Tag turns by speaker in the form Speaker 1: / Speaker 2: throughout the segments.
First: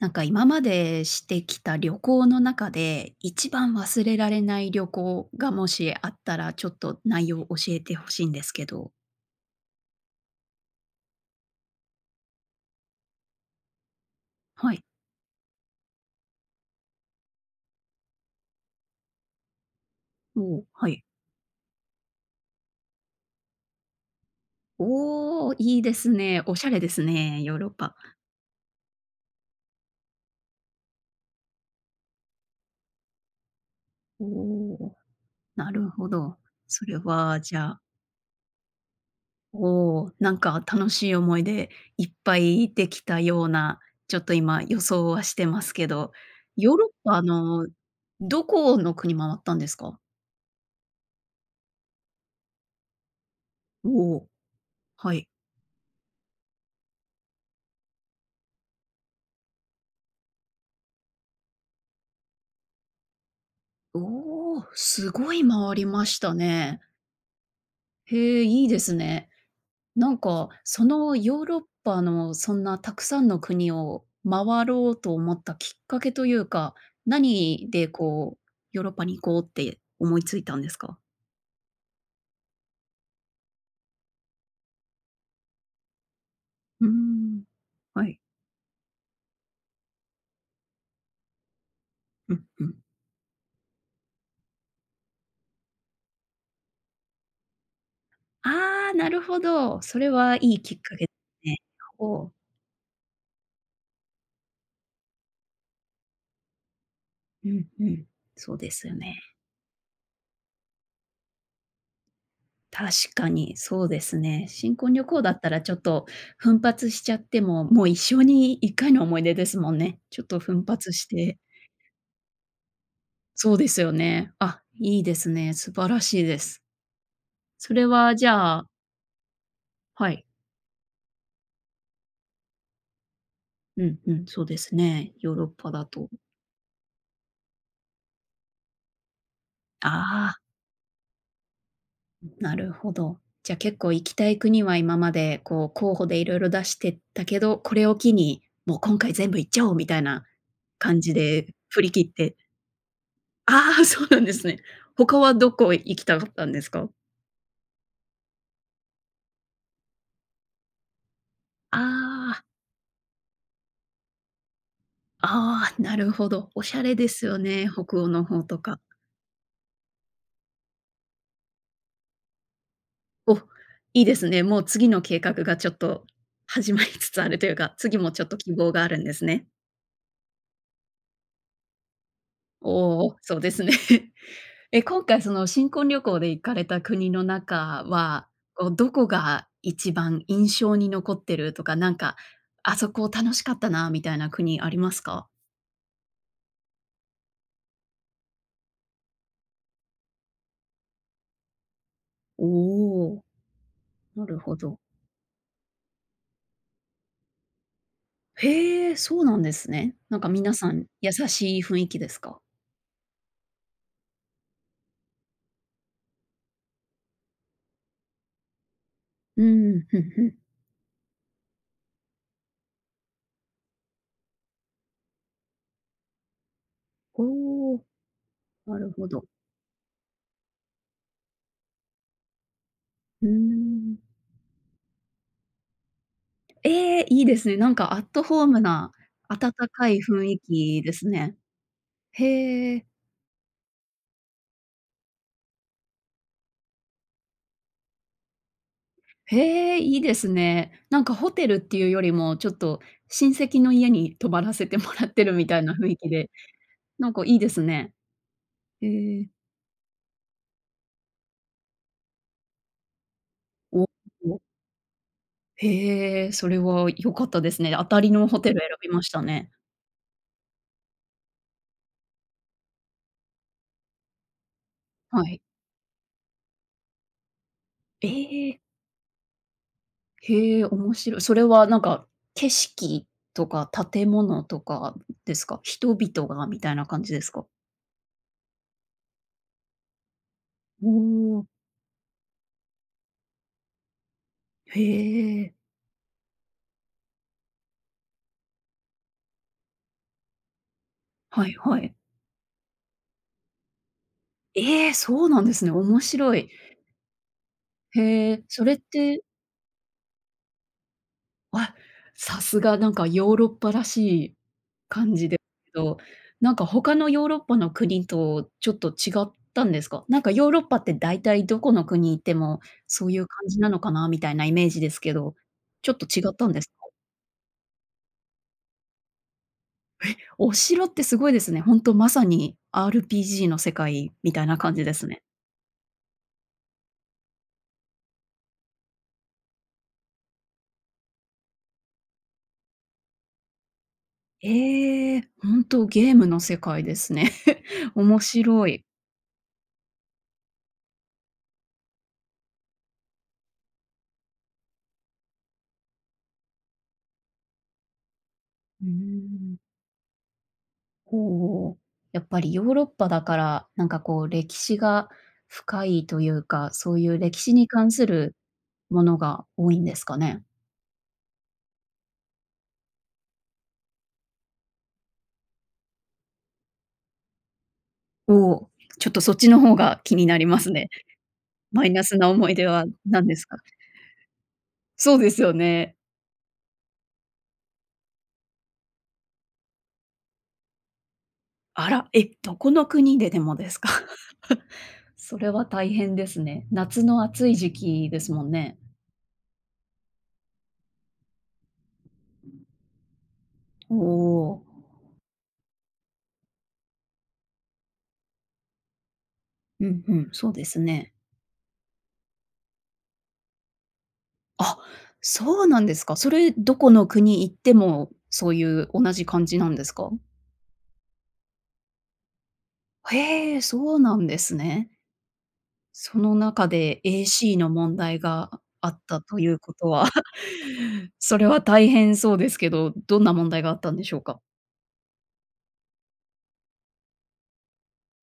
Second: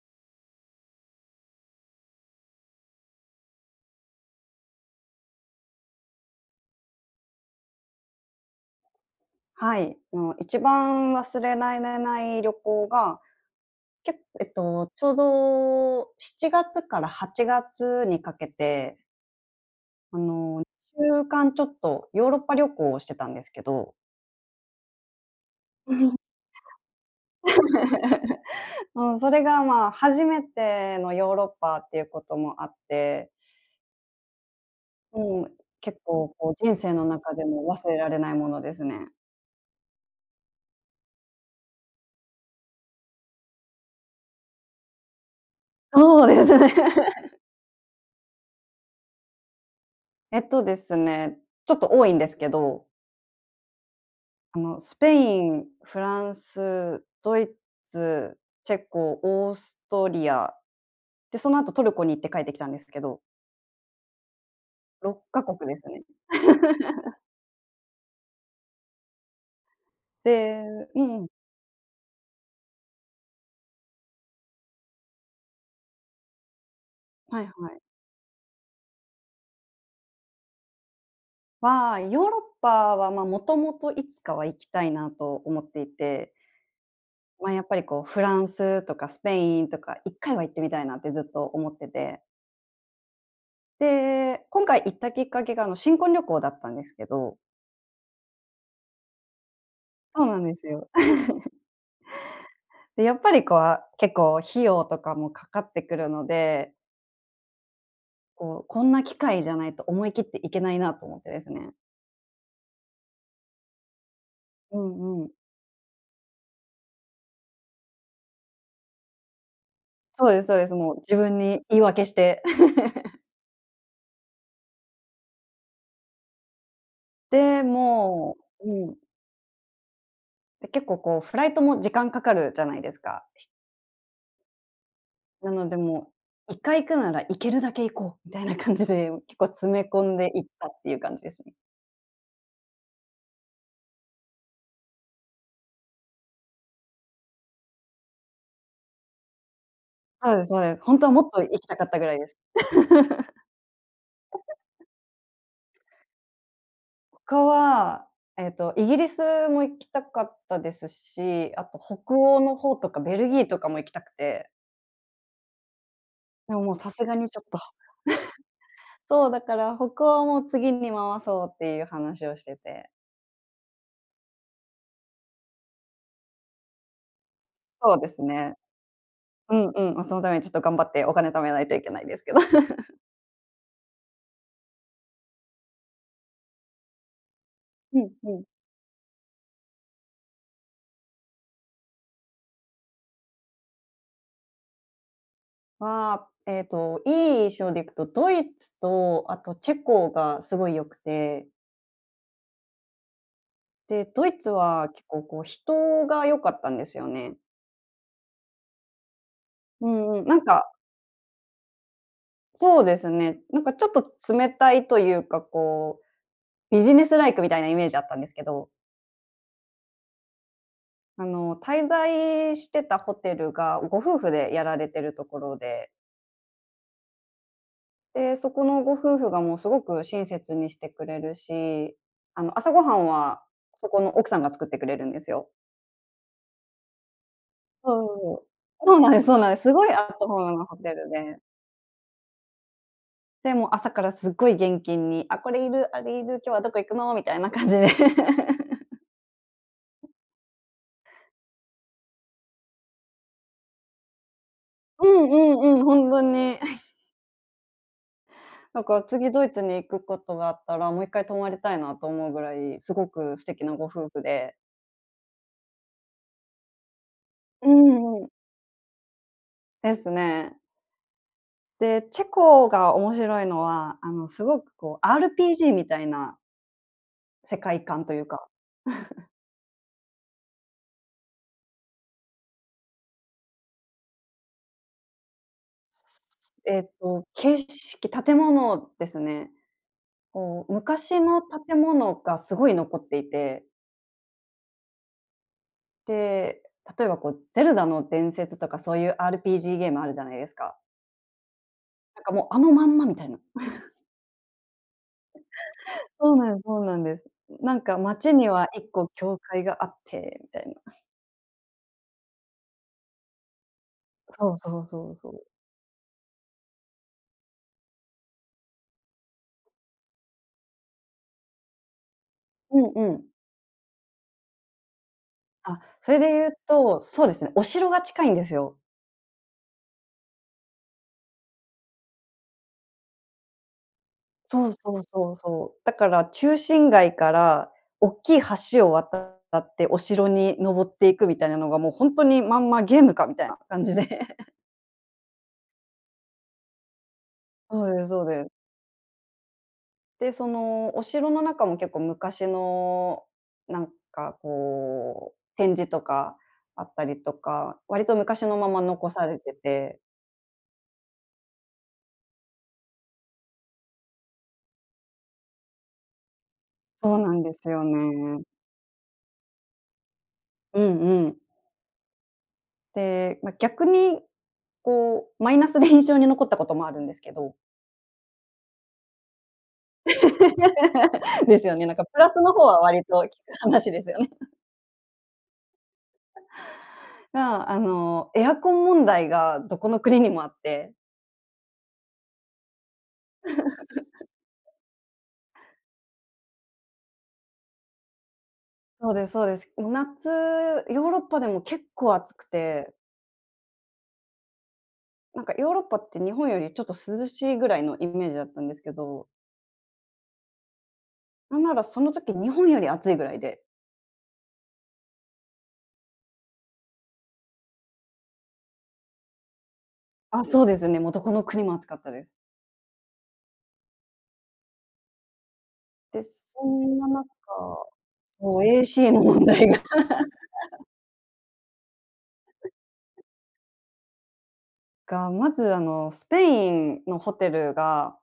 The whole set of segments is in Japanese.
Speaker 1: なんか、今までしてきた旅行の中で、一番忘れられない旅行がもしあったら、ちょっと内容を教えて欲しいんですけど。
Speaker 2: はい、あの、一番忘れないれない旅行が、けえっ
Speaker 1: はい。
Speaker 2: と、ちょうど7月から8月にかけてあ
Speaker 1: お
Speaker 2: の、に
Speaker 1: お、はい。
Speaker 2: しゅうかんちょっとヨーロッパ旅行をしてたんですけど。
Speaker 1: おお、いいです ね、おしゃれですね、ヨーロッパ。
Speaker 2: うん、それが、まあ、初めてのヨーロッパっていうこともあって。
Speaker 1: おお。
Speaker 2: うん、
Speaker 1: なる
Speaker 2: 結
Speaker 1: ほ
Speaker 2: 構、
Speaker 1: ど。
Speaker 2: こう、人
Speaker 1: そ
Speaker 2: 生
Speaker 1: れ
Speaker 2: の中
Speaker 1: は、
Speaker 2: で
Speaker 1: じゃ
Speaker 2: も
Speaker 1: あ
Speaker 2: 忘れられないものですね。
Speaker 1: おお、なんか楽しい思い出いっぱいできたような、ちょっと今予想はしてますけど、
Speaker 2: そうですね。
Speaker 1: ヨーロッパ のどこの国回ったんですか？
Speaker 2: えっとですね、ちょっと多いんですけど。
Speaker 1: おお、
Speaker 2: あの、スペ
Speaker 1: はい。
Speaker 2: イン、フランス、ドイツ、チェコ、オーストリア、で、その後トルコに行って帰ってきたんですけど。
Speaker 1: おお、す
Speaker 2: ろっ
Speaker 1: ご
Speaker 2: か
Speaker 1: い
Speaker 2: こく
Speaker 1: 回
Speaker 2: で
Speaker 1: り
Speaker 2: すね。
Speaker 1: ましたね。へえ、いいですね。なんか、そ
Speaker 2: でう
Speaker 1: の
Speaker 2: ん。
Speaker 1: ヨーロッパのそんなたくさんの国を回ろうと思ったきっかけというか、
Speaker 2: はいは
Speaker 1: 何
Speaker 2: い。
Speaker 1: で、こう、ヨーロッパに行こうって思いついたんですか？
Speaker 2: は、ヨーロッパは、ま、もともといつかは行きたいなと思っていて。
Speaker 1: うーん、
Speaker 2: ま、やっぱり、こ、う
Speaker 1: はい。
Speaker 2: フランスとかスペインとか、1回は行ってみたいなってずっと思ってて。
Speaker 1: うんうん。
Speaker 2: で、今回行ったきっかけが、あの、新婚旅行だったんですけど。
Speaker 1: ああ、なるほど。それ
Speaker 2: そうな
Speaker 1: は
Speaker 2: んで
Speaker 1: いい
Speaker 2: す
Speaker 1: きっ
Speaker 2: よ。
Speaker 1: かけ ね。
Speaker 2: で、やっぱり、こう、結構費用とかもかかってくるので。
Speaker 1: うんうん。そう
Speaker 2: こう、
Speaker 1: で
Speaker 2: こ
Speaker 1: す
Speaker 2: ん
Speaker 1: よ
Speaker 2: な機
Speaker 1: ね。
Speaker 2: 会じゃないと思い切っていけないなと思ってですね。
Speaker 1: 確かに、そうですね。新
Speaker 2: う
Speaker 1: 婚旅
Speaker 2: ん
Speaker 1: 行
Speaker 2: うん。
Speaker 1: だったらちょっと奮発しちゃっても、もう一生に一回の思い出ですもんね。ちょっ
Speaker 2: そう
Speaker 1: と
Speaker 2: です、そう
Speaker 1: 奮
Speaker 2: です。も
Speaker 1: 発
Speaker 2: う
Speaker 1: し
Speaker 2: 自
Speaker 1: て。
Speaker 2: 分に言い訳して。
Speaker 1: そうですよね。あ、いいですね、素晴らしいです。
Speaker 2: で、
Speaker 1: それは、じ
Speaker 2: も
Speaker 1: ゃあ
Speaker 2: ううん。
Speaker 1: はい。
Speaker 2: で、結構こうフライトも時間かかるじゃないですか。し
Speaker 1: うんうん、そうですね、ヨーロッ
Speaker 2: なの
Speaker 1: パ
Speaker 2: で
Speaker 1: だ
Speaker 2: も
Speaker 1: と。
Speaker 2: う1回行くなら行けるだけ行こう、みたいな感じで、う結構詰め込んで
Speaker 1: ああ。
Speaker 2: 行ったっていう感じですね。
Speaker 1: うん、なるほど。じゃ、結構行きたい国は今まで、こう、候補で色々出してたけど、これを機にもう今回全部行っちゃおうみたいな
Speaker 2: はう、そうで、ほん
Speaker 1: 感
Speaker 2: とは
Speaker 1: じ
Speaker 2: もっと
Speaker 1: で、
Speaker 2: 行きた
Speaker 1: 振
Speaker 2: かっ
Speaker 1: り
Speaker 2: たぐ
Speaker 1: 切
Speaker 2: ら
Speaker 1: っ
Speaker 2: いです。
Speaker 1: て。ああ、そうなんですね。他はどこへ行きたかったんですか？
Speaker 2: 他は、ええとイギリスも行きたかったですし、あと
Speaker 1: あ
Speaker 2: 北欧
Speaker 1: あ。
Speaker 2: の方とかベルギーとかも行きたくて。
Speaker 1: ああ、なるほど。
Speaker 2: でも、
Speaker 1: お
Speaker 2: もう
Speaker 1: しゃ
Speaker 2: さ
Speaker 1: れ
Speaker 2: す
Speaker 1: で
Speaker 2: が
Speaker 1: す
Speaker 2: に
Speaker 1: よ
Speaker 2: ちょっと。
Speaker 1: ね、北欧の方とか。
Speaker 2: そうだから北欧も次に回そうっていう話をしてて。
Speaker 1: お、いいですね。もう次の計画がちょっと始まりつつあるというか、
Speaker 2: そ
Speaker 1: 次
Speaker 2: うで
Speaker 1: もち
Speaker 2: す
Speaker 1: ょっと希
Speaker 2: ね。
Speaker 1: 望があるんですね。
Speaker 2: うんうん、あ、そのためにちょっと頑張ってお金貯めないといけないんですけど。
Speaker 1: おお、そうですね。え、今回その、新婚旅行で行かれた国の中
Speaker 2: うん
Speaker 1: は、
Speaker 2: うん。
Speaker 1: こう、どこが一番印象に残ってるとか、なんか、あそこ楽しかったなみたいな国ありますか？
Speaker 2: ああ、えと、いい印象でいくと、ドイツと、あとチェコがすごいよくて。
Speaker 1: おお。
Speaker 2: で、
Speaker 1: な
Speaker 2: ドイ
Speaker 1: る
Speaker 2: ツ
Speaker 1: ほど。
Speaker 2: は結構こう人が良かったんですよね。
Speaker 1: へえ、そうなんです
Speaker 2: う
Speaker 1: ね。
Speaker 2: ん
Speaker 1: なん
Speaker 2: うん、
Speaker 1: か
Speaker 2: なん
Speaker 1: 皆さ
Speaker 2: か。
Speaker 1: ん優しい雰囲気ですか？
Speaker 2: そうですね、なんかちょっと冷たいというか、こう、ビジネスライクみたいなイメージあったんですけど。
Speaker 1: うん。ふんふん。
Speaker 2: あの、滞在してたホテルがご夫婦でやられてるところで。
Speaker 1: うーん。
Speaker 2: で、そこ
Speaker 1: な
Speaker 2: の
Speaker 1: る
Speaker 2: ご
Speaker 1: ほ
Speaker 2: 夫
Speaker 1: ど。
Speaker 2: 婦がもうすごく親切にしてくれるし、あの朝ごはん
Speaker 1: うー
Speaker 2: はそこ
Speaker 1: ん。
Speaker 2: の奥さんが作ってくれるんですよ。
Speaker 1: ええ、いいですね。なんかア
Speaker 2: そ
Speaker 1: ッ
Speaker 2: うそう
Speaker 1: トホ
Speaker 2: そう。
Speaker 1: ームな
Speaker 2: そうなんですそうなん
Speaker 1: 温
Speaker 2: です。すご
Speaker 1: か
Speaker 2: いア
Speaker 1: い
Speaker 2: ッ
Speaker 1: 雰
Speaker 2: ト
Speaker 1: 囲
Speaker 2: ホームなホ
Speaker 1: 気
Speaker 2: テ
Speaker 1: で
Speaker 2: ル
Speaker 1: すね。
Speaker 2: で。
Speaker 1: へえ。
Speaker 2: で、も、朝からすごい元気に、「あ、これいる？あれいる？」「今日はどこ行くの？」みたいな感じで。
Speaker 1: へえ、いいですね。なんかホテルっていうよりも、ちょっと親戚の家に泊まらせてもら
Speaker 2: う
Speaker 1: って
Speaker 2: ん
Speaker 1: る
Speaker 2: う
Speaker 1: みた
Speaker 2: ん
Speaker 1: いな
Speaker 2: うん、
Speaker 1: 雰囲気
Speaker 2: 本当
Speaker 1: で、
Speaker 2: に。
Speaker 1: なんかいいですね。
Speaker 2: なんか
Speaker 1: え。
Speaker 2: 次ドイツに行くことがあったら、もう1回泊まりたいなと思うぐらい、すごく素敵なご
Speaker 1: お
Speaker 2: 夫婦 で。
Speaker 1: へえ、それは良かったです
Speaker 2: う
Speaker 1: ね。当たり
Speaker 2: ん
Speaker 1: の
Speaker 2: うん。
Speaker 1: ホテルを選びましたね。
Speaker 2: ですね。で、チェコが面白いのは、あの、すごく、こう、
Speaker 1: はい。
Speaker 2: RPG みたいな世界観というか。
Speaker 1: ええ。へえ、面白い。それは、なんか、景色とか建物とかですか？人々がみたい
Speaker 2: え
Speaker 1: な
Speaker 2: っ
Speaker 1: 感じで
Speaker 2: と、
Speaker 1: すか？
Speaker 2: 景色建物ですね。こう、
Speaker 1: う
Speaker 2: 昔
Speaker 1: ー
Speaker 2: の
Speaker 1: ん。
Speaker 2: 建物がすごい残っていて。
Speaker 1: へえ。
Speaker 2: で、例えば、こう、ゼルダの伝説とか、そういう RPG ゲームあるじゃないですか。
Speaker 1: はいはい。
Speaker 2: なんか、もう、あのまんまみたいな。
Speaker 1: ええ、そうなんですね。面
Speaker 2: そ
Speaker 1: 白
Speaker 2: う
Speaker 1: い。
Speaker 2: なんそうなんです。なんか、
Speaker 1: へ
Speaker 2: 街
Speaker 1: え、
Speaker 2: に
Speaker 1: そ
Speaker 2: は
Speaker 1: れっ
Speaker 2: 1個
Speaker 1: て
Speaker 2: 教会があってみたいな。
Speaker 1: あ、さすが、なんか、ヨーロッパらしい
Speaker 2: そうそうそ
Speaker 1: 感
Speaker 2: う
Speaker 1: じ
Speaker 2: そ
Speaker 1: で
Speaker 2: う。
Speaker 1: すけど、なんか、他のヨーロッパの国とちょっと違ったんですか？なんか、ヨーロッパってだいたいどこの国行っても
Speaker 2: うん
Speaker 1: そ
Speaker 2: う
Speaker 1: ういう
Speaker 2: ん。
Speaker 1: 感じなのかなみたいなイメージですけど、
Speaker 2: あ、
Speaker 1: ちょっと
Speaker 2: それ
Speaker 1: 違
Speaker 2: で
Speaker 1: った
Speaker 2: 言
Speaker 1: ん
Speaker 2: う
Speaker 1: ですはい。
Speaker 2: と、そうですね、お城が近いんですよ。
Speaker 1: え、お城ってすごいですね。ほんとまさに RPG の世界みたいな
Speaker 2: そう
Speaker 1: 感じ
Speaker 2: そ
Speaker 1: で
Speaker 2: う
Speaker 1: すね。
Speaker 2: そうそう、だから中心街からおっきい橋を渡ってお城に登っていくみたいなのが、もうほんとにまんまゲームかみたいな感じで。
Speaker 1: ええ、ほんとゲームの世界ですね。
Speaker 2: お うえ、
Speaker 1: 面
Speaker 2: そうで。
Speaker 1: 白い。
Speaker 2: で、その、お城の中も結構昔のなんかこう、展示とかあったりとか、割と昔のまま
Speaker 1: うー
Speaker 2: 残されて
Speaker 1: ん。
Speaker 2: て。
Speaker 1: ほう、やっぱりヨーロッパだから、なんかこう、歴史が深いというか、そうい
Speaker 2: そう
Speaker 1: う
Speaker 2: な
Speaker 1: 歴
Speaker 2: んで
Speaker 1: 史
Speaker 2: す
Speaker 1: に
Speaker 2: よ
Speaker 1: 関する
Speaker 2: ね。
Speaker 1: ものが多いんですかね？
Speaker 2: うんうん。で、ま、逆にこう、マイナスで印象に残ったこともあるんですけど。
Speaker 1: おお、ちょっとそっちの方が気になりますね。
Speaker 2: ですよね。
Speaker 1: マイ
Speaker 2: なん
Speaker 1: ナ
Speaker 2: かプ
Speaker 1: スな
Speaker 2: ラス
Speaker 1: 思
Speaker 2: の
Speaker 1: い
Speaker 2: 方
Speaker 1: 出
Speaker 2: は
Speaker 1: は
Speaker 2: 割と
Speaker 1: 何
Speaker 2: 聞く
Speaker 1: ですか？
Speaker 2: 話ですよね。
Speaker 1: そうですよね。
Speaker 2: あ、が、あの、エアコン問題がどこの国にもあって。
Speaker 1: あら、え、どこの国ででもですか？それは大変ですね。夏の暑い時期ですもんね。
Speaker 2: そうです、そうです。い夏、ヨーロッパでも結構暑くて
Speaker 1: おお。
Speaker 2: なんかヨーロッパって、日本よりちょっと涼しいぐらいのイメージだったんですけど
Speaker 1: うん、ふん。そうですね。
Speaker 2: なんならその時、日本より暑いぐらいで。
Speaker 1: あ、そうなんですか。それ、どこの国行っても、そういう同じ感じなんですか？
Speaker 2: あ、そうですね。もうどこの国も暑かったで
Speaker 1: へえ、そうなんですね。そ
Speaker 2: で、
Speaker 1: の
Speaker 2: そ
Speaker 1: 中
Speaker 2: ん
Speaker 1: で
Speaker 2: な中、
Speaker 1: AC の問題が、
Speaker 2: そ
Speaker 1: あ
Speaker 2: う、
Speaker 1: あっ
Speaker 2: AC
Speaker 1: た
Speaker 2: の
Speaker 1: と
Speaker 2: 問
Speaker 1: いう
Speaker 2: 題
Speaker 1: こ
Speaker 2: が。
Speaker 1: とは、それは大変そうですけど、ど んな問題があったんでしょうか？
Speaker 2: が、まずあの、スペインのホテルが、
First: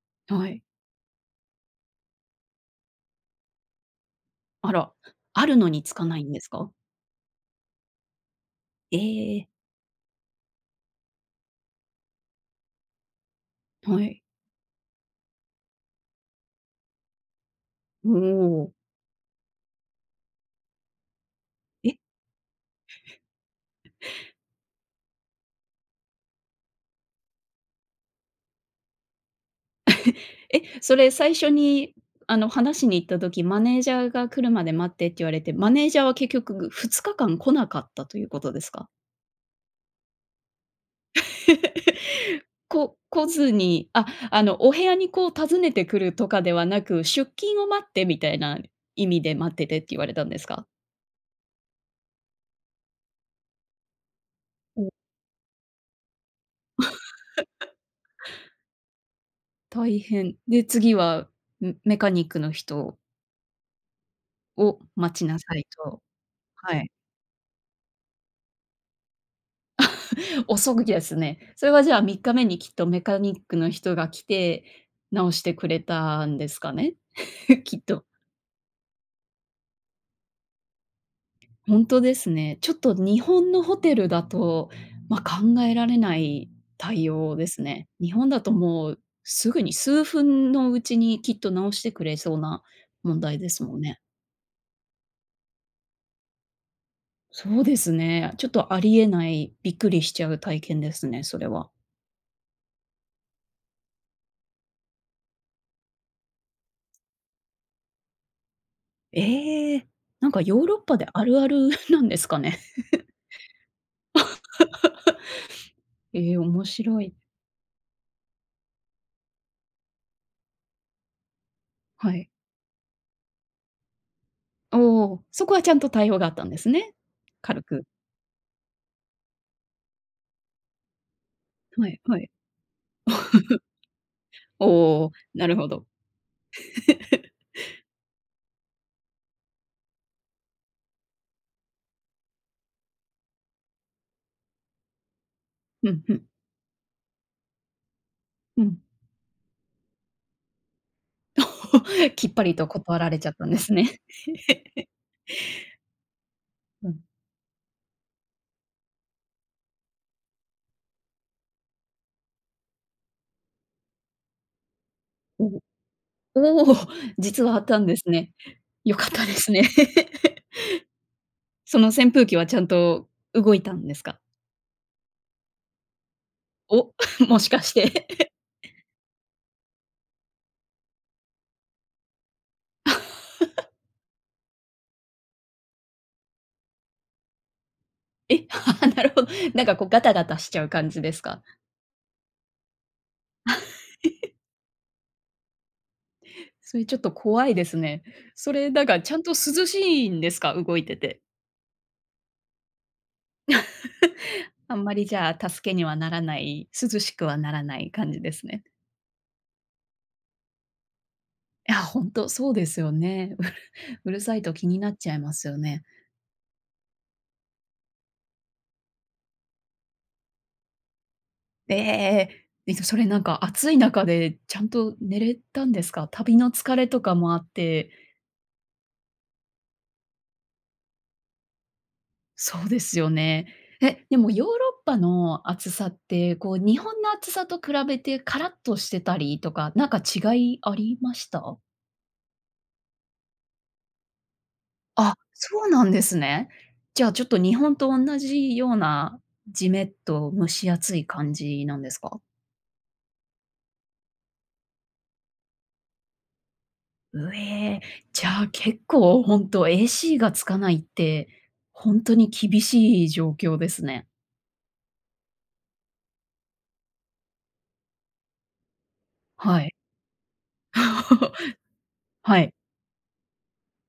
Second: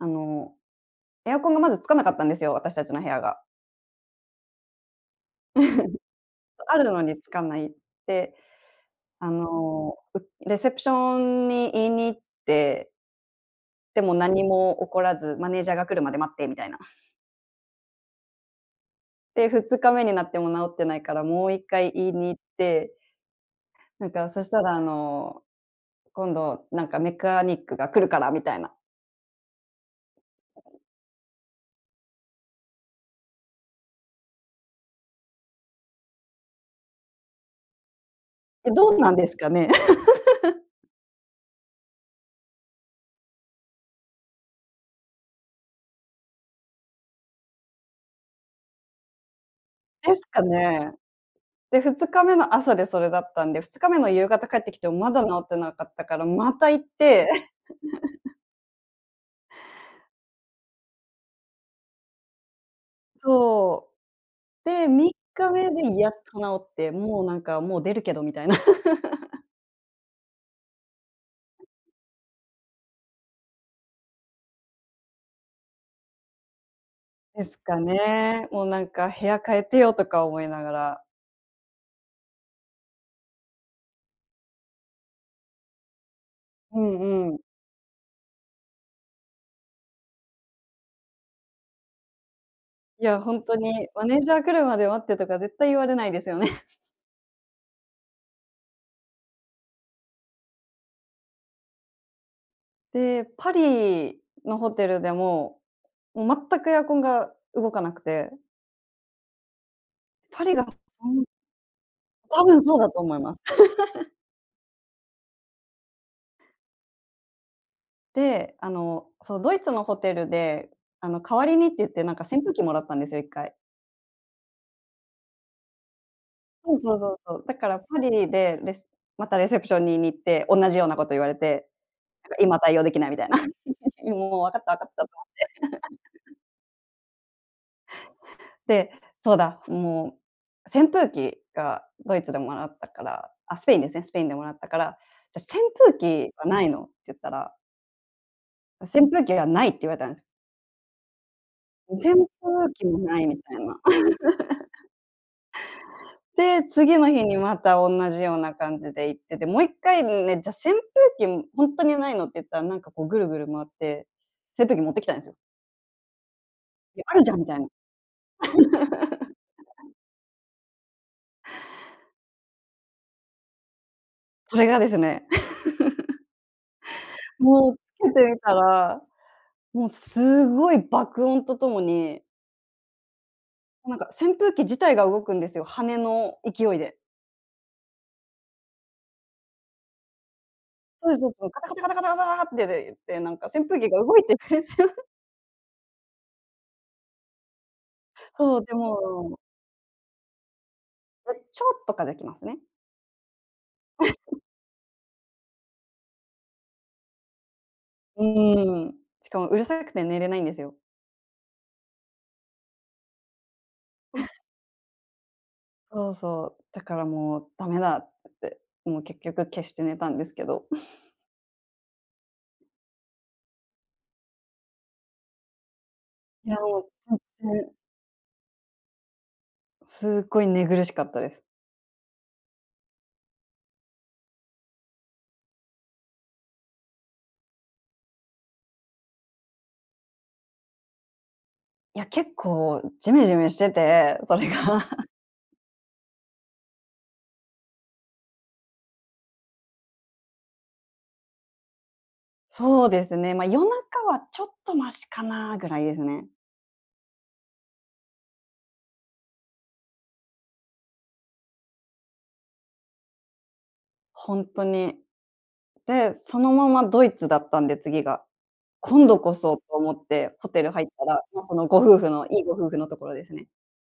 Speaker 2: あ
Speaker 1: は
Speaker 2: の、
Speaker 1: い。
Speaker 2: エアコンがまず点かなかったんですよ、私たちの部屋が。
Speaker 1: あら。あるのに点かないんで すか？
Speaker 2: あるのがに点かないって、
Speaker 1: え
Speaker 2: あ
Speaker 1: え。
Speaker 2: の、うレセプションに言いに行って
Speaker 1: は
Speaker 2: でも
Speaker 1: い。
Speaker 2: 何も起こらず、マネージャーが来るまで待ってみたいな。
Speaker 1: うお。
Speaker 2: で、2日目になっても治ってないからもういっか
Speaker 1: え。
Speaker 2: い言いに行ってなんか そしたらあの、今度なんかメカニックが来るからみたいな。
Speaker 1: え、それ最初に、あの話しに行った時、マネージャーが来るまで待ってって言われて、マネージャーは結局2日間来なかったということで
Speaker 2: え、
Speaker 1: すか？
Speaker 2: どうなんですかね。
Speaker 1: こ来ずに、あ、あの、お部屋にこう訪ねてくるとかではなく、出勤を待ってみたいな意味で待っててって言われ
Speaker 2: です
Speaker 1: たんで
Speaker 2: か
Speaker 1: すか？
Speaker 2: ね。で、2日目の朝でそれだったんで、2日目の夕方帰ってき
Speaker 1: う
Speaker 2: て
Speaker 1: ん。
Speaker 2: もまだ治ってなかったから、また行って。
Speaker 1: 大変。で、次はメメカニックの人
Speaker 2: そう、
Speaker 1: を
Speaker 2: で、みっ
Speaker 1: 待ちな
Speaker 2: か
Speaker 1: さい
Speaker 2: めで
Speaker 1: と。
Speaker 2: やっと治っ
Speaker 1: はい。
Speaker 2: てもうなんか、もう出るけどみたいな。
Speaker 1: 遅いですね。それはじゃあ3日目にきっとメカニックの人が来て、直してくれたんですかね、
Speaker 2: です
Speaker 1: き
Speaker 2: か
Speaker 1: っと。
Speaker 2: ね、もうなんか部屋変えてよとか思いながら。
Speaker 1: 本当ですね。ちょっと日本のホテルだと、ま、考えられない
Speaker 2: う
Speaker 1: 対
Speaker 2: んう
Speaker 1: 応
Speaker 2: ん。
Speaker 1: ですね。日本だともうすぐに数分のうちにきっと直してくれそうな
Speaker 2: いや
Speaker 1: 問題
Speaker 2: 本
Speaker 1: で
Speaker 2: 当
Speaker 1: すもん
Speaker 2: に
Speaker 1: ね。
Speaker 2: マネージャー来るまで待ってとか絶対言われないですよね。
Speaker 1: そうですね、ちょっとありえない、びっくりしちゃう体験ですね、それは。
Speaker 2: で、パリのホテルでも、もう全くエアコンが動かなくて。
Speaker 1: ええ、なんか
Speaker 2: パリ
Speaker 1: ヨ
Speaker 2: が
Speaker 1: ーロッパであ
Speaker 2: [unintelligible]
Speaker 1: るあるなんですか
Speaker 2: 多
Speaker 1: ね。
Speaker 2: 分そうだと思います。
Speaker 1: ええ、面白い。
Speaker 2: で、あのそうドイツのホテルであの代わりにって言ってな
Speaker 1: は
Speaker 2: んか
Speaker 1: い。
Speaker 2: 扇風機もらったんですよ1回。
Speaker 1: おお、そこはちゃんと対応があったんです
Speaker 2: そうそ
Speaker 1: ね、
Speaker 2: うそうそう、だ
Speaker 1: 軽
Speaker 2: から
Speaker 1: く。
Speaker 2: パリでレスまたレセプションに言いに行って、同じようなこと言われて、
Speaker 1: はいは
Speaker 2: なん
Speaker 1: い。
Speaker 2: か今対応できないみたいな、もうわかったわかった
Speaker 1: お
Speaker 2: と
Speaker 1: お、
Speaker 2: 思っ
Speaker 1: なるほ
Speaker 2: て。
Speaker 1: ど。
Speaker 2: で、そうだもう扇風機がドイツでもらったから、あ、スペインですね、スペインでもらったから、「じゃ扇
Speaker 1: ふ
Speaker 2: 風
Speaker 1: んふん。
Speaker 2: 機はないの？」って言ったら。
Speaker 1: うん。
Speaker 2: あ、扇風機はないって言われたんす。い 扇
Speaker 1: きっぱりと
Speaker 2: 風機も
Speaker 1: 断ら
Speaker 2: な
Speaker 1: れ
Speaker 2: い
Speaker 1: ちゃっ
Speaker 2: み
Speaker 1: たん
Speaker 2: た
Speaker 1: で
Speaker 2: い
Speaker 1: す
Speaker 2: な。
Speaker 1: ね。
Speaker 2: で、
Speaker 1: う
Speaker 2: 次
Speaker 1: ん。
Speaker 2: の日にまた、おんなじような感じで行ってて、もう一回んね、じゃ、扇風機むほんとにないの？って言ったらなんかこうぐるぐる回って、扇風機持ってきたんすよ。
Speaker 1: うふ。おお、
Speaker 2: いや、あるじゃん
Speaker 1: 実
Speaker 2: み
Speaker 1: は
Speaker 2: た
Speaker 1: あ
Speaker 2: い
Speaker 1: っ
Speaker 2: な。
Speaker 1: たんですね。良かったですね。その扇風機はちゃんと動いたんですか？
Speaker 2: それがですね
Speaker 1: お、もしか
Speaker 2: も
Speaker 1: し
Speaker 2: うつけて
Speaker 1: て。
Speaker 2: みたら、もうすごい爆音とともに もうなんか扇風機自体が動くんですよ、羽の勢いで。
Speaker 1: え、ああ、なるほなんかこうガタガタしちゃう感じ
Speaker 2: そ
Speaker 1: で
Speaker 2: え、
Speaker 1: す
Speaker 2: そう
Speaker 1: か？
Speaker 2: そう、カタカタカタカタカタってね言ってなんか扇風機が動いて るんすよ。
Speaker 1: それちょっと怖いですね。そ
Speaker 2: ほう、
Speaker 1: れ、
Speaker 2: で
Speaker 1: だがちゃんと涼
Speaker 2: も
Speaker 1: しいんですか？動いてて。
Speaker 2: やい、ちょっと風きますね。
Speaker 1: あんまりじゃあ助けにはならない、涼しくはならない感じ
Speaker 2: う
Speaker 1: ですね。
Speaker 2: ん、しかもうるさくて寝れないんですよ。
Speaker 1: いや、本当、そうですよね。うるうるさ いと気になっちゃいますよね。
Speaker 2: そうそう、だからもうダメだって、もう結局消して寝たんですけど。
Speaker 1: ええ、えっと、それなんか暑い中でちゃんと寝れたんですか？旅
Speaker 2: い
Speaker 1: の
Speaker 2: や
Speaker 1: 疲
Speaker 2: も
Speaker 1: れ
Speaker 2: う
Speaker 1: とかもあっ
Speaker 2: 全然
Speaker 1: て。
Speaker 2: すっごい寝苦しかったです。
Speaker 1: そうですよね。え、でもヨーロッパの暑さって、こう日本の暑さと比べてカラッとしてたりとか、なんか違いありました？
Speaker 2: いや結構ジメジメしてて、それが。
Speaker 1: あ、そうなんですね。じゃあちょっと日本と同じようなジメッと蒸し暑い感じなんですか？
Speaker 2: そうですね。ま、夜中はちょっとマシかなぐらいですね。
Speaker 1: うえ、じゃあ結構本当 AC がつかないって、本当に厳しい状況ですね。
Speaker 2: 本当に、で、そのままドイツだったんで次が、今度こそ
Speaker 1: は
Speaker 2: と
Speaker 1: い。
Speaker 2: 思ってホテル入ったら、ま、そのご夫 婦のい
Speaker 1: は
Speaker 2: いご
Speaker 1: い。
Speaker 2: 夫婦のところですね。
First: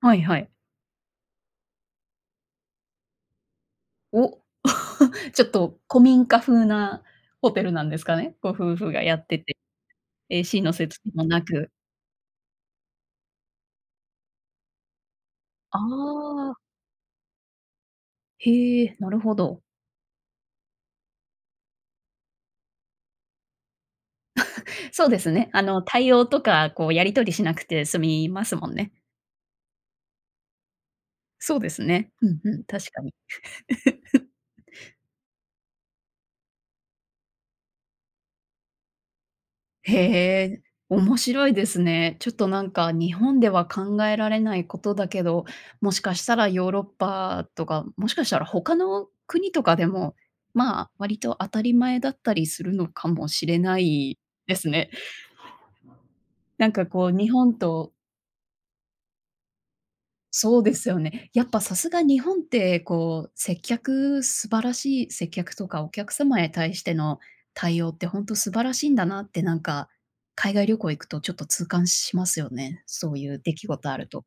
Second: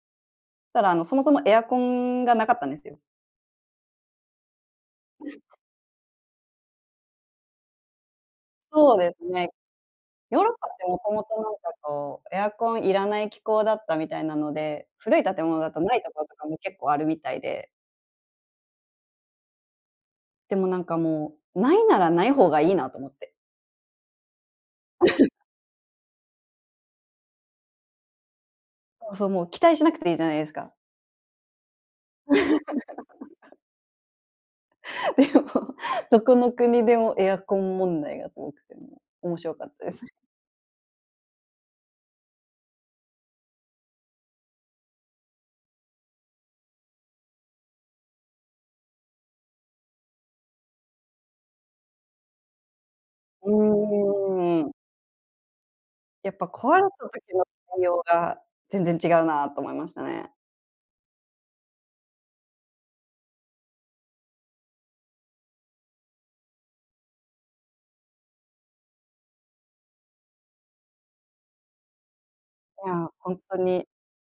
Speaker 1: はいはい。
Speaker 2: そしたらあのそもそもエアコンがなかったんですよ。
Speaker 1: お、ちょっと古民家風なホテルなんですかね、ご夫婦
Speaker 2: そう
Speaker 1: が
Speaker 2: で
Speaker 1: や
Speaker 2: す
Speaker 1: って
Speaker 2: ね。
Speaker 1: て、え
Speaker 2: ヨ
Speaker 1: え、
Speaker 2: ーロッ
Speaker 1: AC
Speaker 2: パ
Speaker 1: の
Speaker 2: っても
Speaker 1: 設
Speaker 2: と
Speaker 1: 備
Speaker 2: も
Speaker 1: も
Speaker 2: と
Speaker 1: な
Speaker 2: なん
Speaker 1: く。
Speaker 2: かこう、エアコンいらない気候だったみたいなので、古い建物だ
Speaker 1: あ
Speaker 2: とないところとかも
Speaker 1: あ。
Speaker 2: 結構あるみたいで。
Speaker 1: へえ、なるほど。
Speaker 2: でもなんかもう、ないならない方がいいなと思って。
Speaker 1: そうです ね。あの対応とかこうやり取りしなくて済みますもんね。
Speaker 2: そうそうもう期待しなくていいじゃないですか。
Speaker 1: そうですね。うんうん。確かに。
Speaker 2: でも、どこの国でもエアコン問題がすごくて、面白かったですね。
Speaker 1: へえ、面白いですね。ちょっとなんか日本では考えられないことだけど、もしかしたらヨーロッパとか、もしかしたら他の国とかでも、まあ、割と当たり前だったりするのかもし
Speaker 2: う
Speaker 1: れないで
Speaker 2: ー
Speaker 1: す
Speaker 2: ん。
Speaker 1: ね。
Speaker 2: やっぱ
Speaker 1: なん
Speaker 2: 壊れ
Speaker 1: か
Speaker 2: た
Speaker 1: こう日
Speaker 2: 時の
Speaker 1: 本
Speaker 2: 対
Speaker 1: と
Speaker 2: 応が全然違うなと思いましたね。
Speaker 1: そうですよね。やっぱさすが日本ってこう接客、素晴らしい接客とか、お客様へ対しての対応って本当素晴らしいんだなってなんか、海外旅行行くとちょっと痛感しますよね。
Speaker 2: いや、
Speaker 1: そうい
Speaker 2: 本
Speaker 1: う出
Speaker 2: 当
Speaker 1: 来
Speaker 2: に。
Speaker 1: 事あると。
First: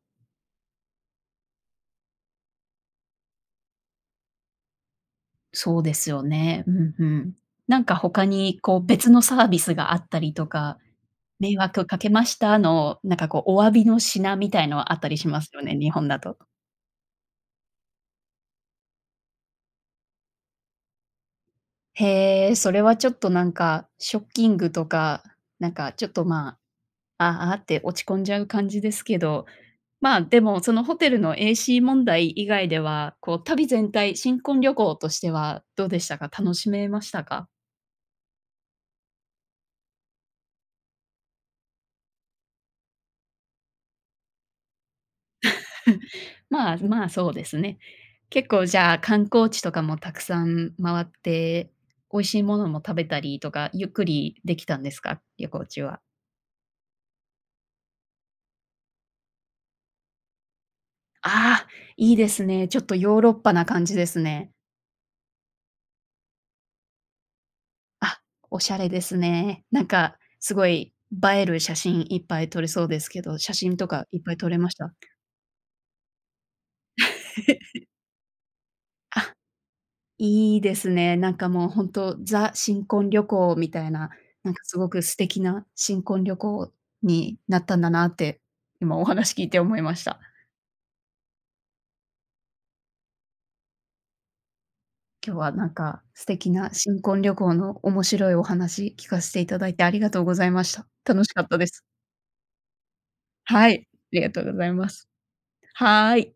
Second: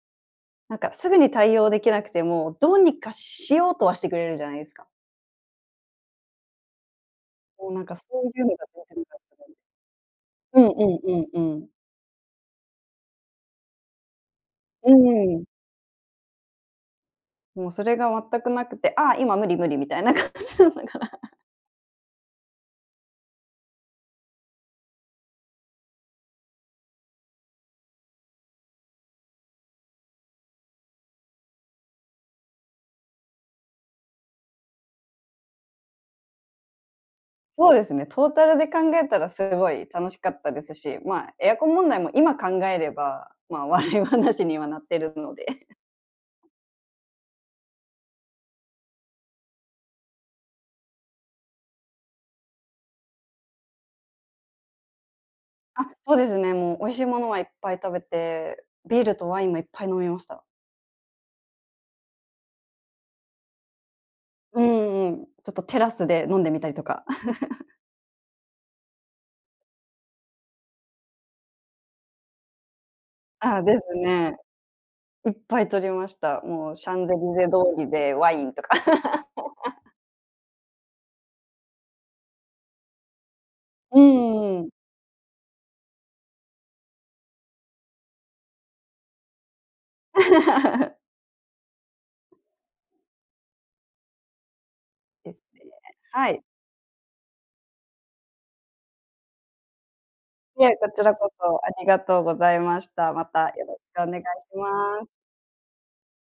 Speaker 2: なんか、すぐに対応できなくても、どうにかしようとはしてくれるじゃないですか？
Speaker 1: そうですよね。うんうん。
Speaker 2: もう、
Speaker 1: な
Speaker 2: なん
Speaker 1: ん
Speaker 2: か、
Speaker 1: か、
Speaker 2: そ
Speaker 1: 他
Speaker 2: ういうの
Speaker 1: に、
Speaker 2: が
Speaker 1: こう、
Speaker 2: 全然
Speaker 1: 別のサービスがあったりと
Speaker 2: [unintelligible] う
Speaker 1: か、
Speaker 2: んうんうん
Speaker 1: 迷
Speaker 2: うん。
Speaker 1: 惑かけましたの、なんか、こう、お詫びの品みたいの
Speaker 2: う
Speaker 1: はあったりし
Speaker 2: ー
Speaker 1: ま
Speaker 2: ん。
Speaker 1: すよね、日本だと。
Speaker 2: もう、それが全くなくて、ああ、今、無理無理、みたいな感じだったから。
Speaker 1: へえ、それはちょっと、なんか、ショッキングとか、なんか、ちょっと、まあ、ああって落ち込んじゃう感じですけど、まあ、でもそのホテルの AC 問題以外では、こう、旅全体、新婚旅行としてはどうでしたか、楽しめましたか？
Speaker 2: そうですね、トータルで考えたらすごい楽しかったですし、まあ、エアコン問題も今考えれば、まあ、笑い話にはなってるので。
Speaker 1: まあまあ、そうですね。結構、じゃあ、観光地とかもたくさん回って、美味しいものも食べたりとか、ゆっくりできたんですか？旅行中
Speaker 2: あ、
Speaker 1: は。
Speaker 2: そうですね。もう、美味しいものはいっぱい食べて、ビールとワインもいっぱい飲みました。
Speaker 1: あ、いいですね。ちょっとヨーロッパな感じですね。
Speaker 2: うん-うん、ちょっとテラスで飲んでみたりとか。
Speaker 1: あ、おしゃれですね。なんか、すごい映える写真いっぱい撮れそうですけど、写
Speaker 2: ああ、で
Speaker 1: 真と
Speaker 2: す
Speaker 1: かいっぱ
Speaker 2: ね。
Speaker 1: い撮れました？
Speaker 2: いっぱい撮りました。もう、シャンゼリゼ通りでワインとか。
Speaker 1: あ。いいですね。なんか、もう、本当、ザ、新婚旅行みたい
Speaker 2: う
Speaker 1: な、なん
Speaker 2: んう
Speaker 1: か、
Speaker 2: ん。
Speaker 1: すごく素敵な新婚旅行になったんだなって、今お話聞いて思いました。
Speaker 2: で
Speaker 1: 今日
Speaker 2: す
Speaker 1: は、
Speaker 2: ね、
Speaker 1: なんか、素
Speaker 2: はい。
Speaker 1: 敵な新婚旅行の面白いお話聞かせていただいてありがとうございま
Speaker 2: い
Speaker 1: し
Speaker 2: え、
Speaker 1: た。
Speaker 2: こちら
Speaker 1: 楽
Speaker 2: こ
Speaker 1: しかったで
Speaker 2: そあ
Speaker 1: す。
Speaker 2: りがとうございました。またよ
Speaker 1: は
Speaker 2: ろし
Speaker 1: い、あ
Speaker 2: くお願
Speaker 1: り
Speaker 2: い
Speaker 1: がとうご
Speaker 2: し
Speaker 1: ざいま
Speaker 2: ます。
Speaker 1: す。はあい。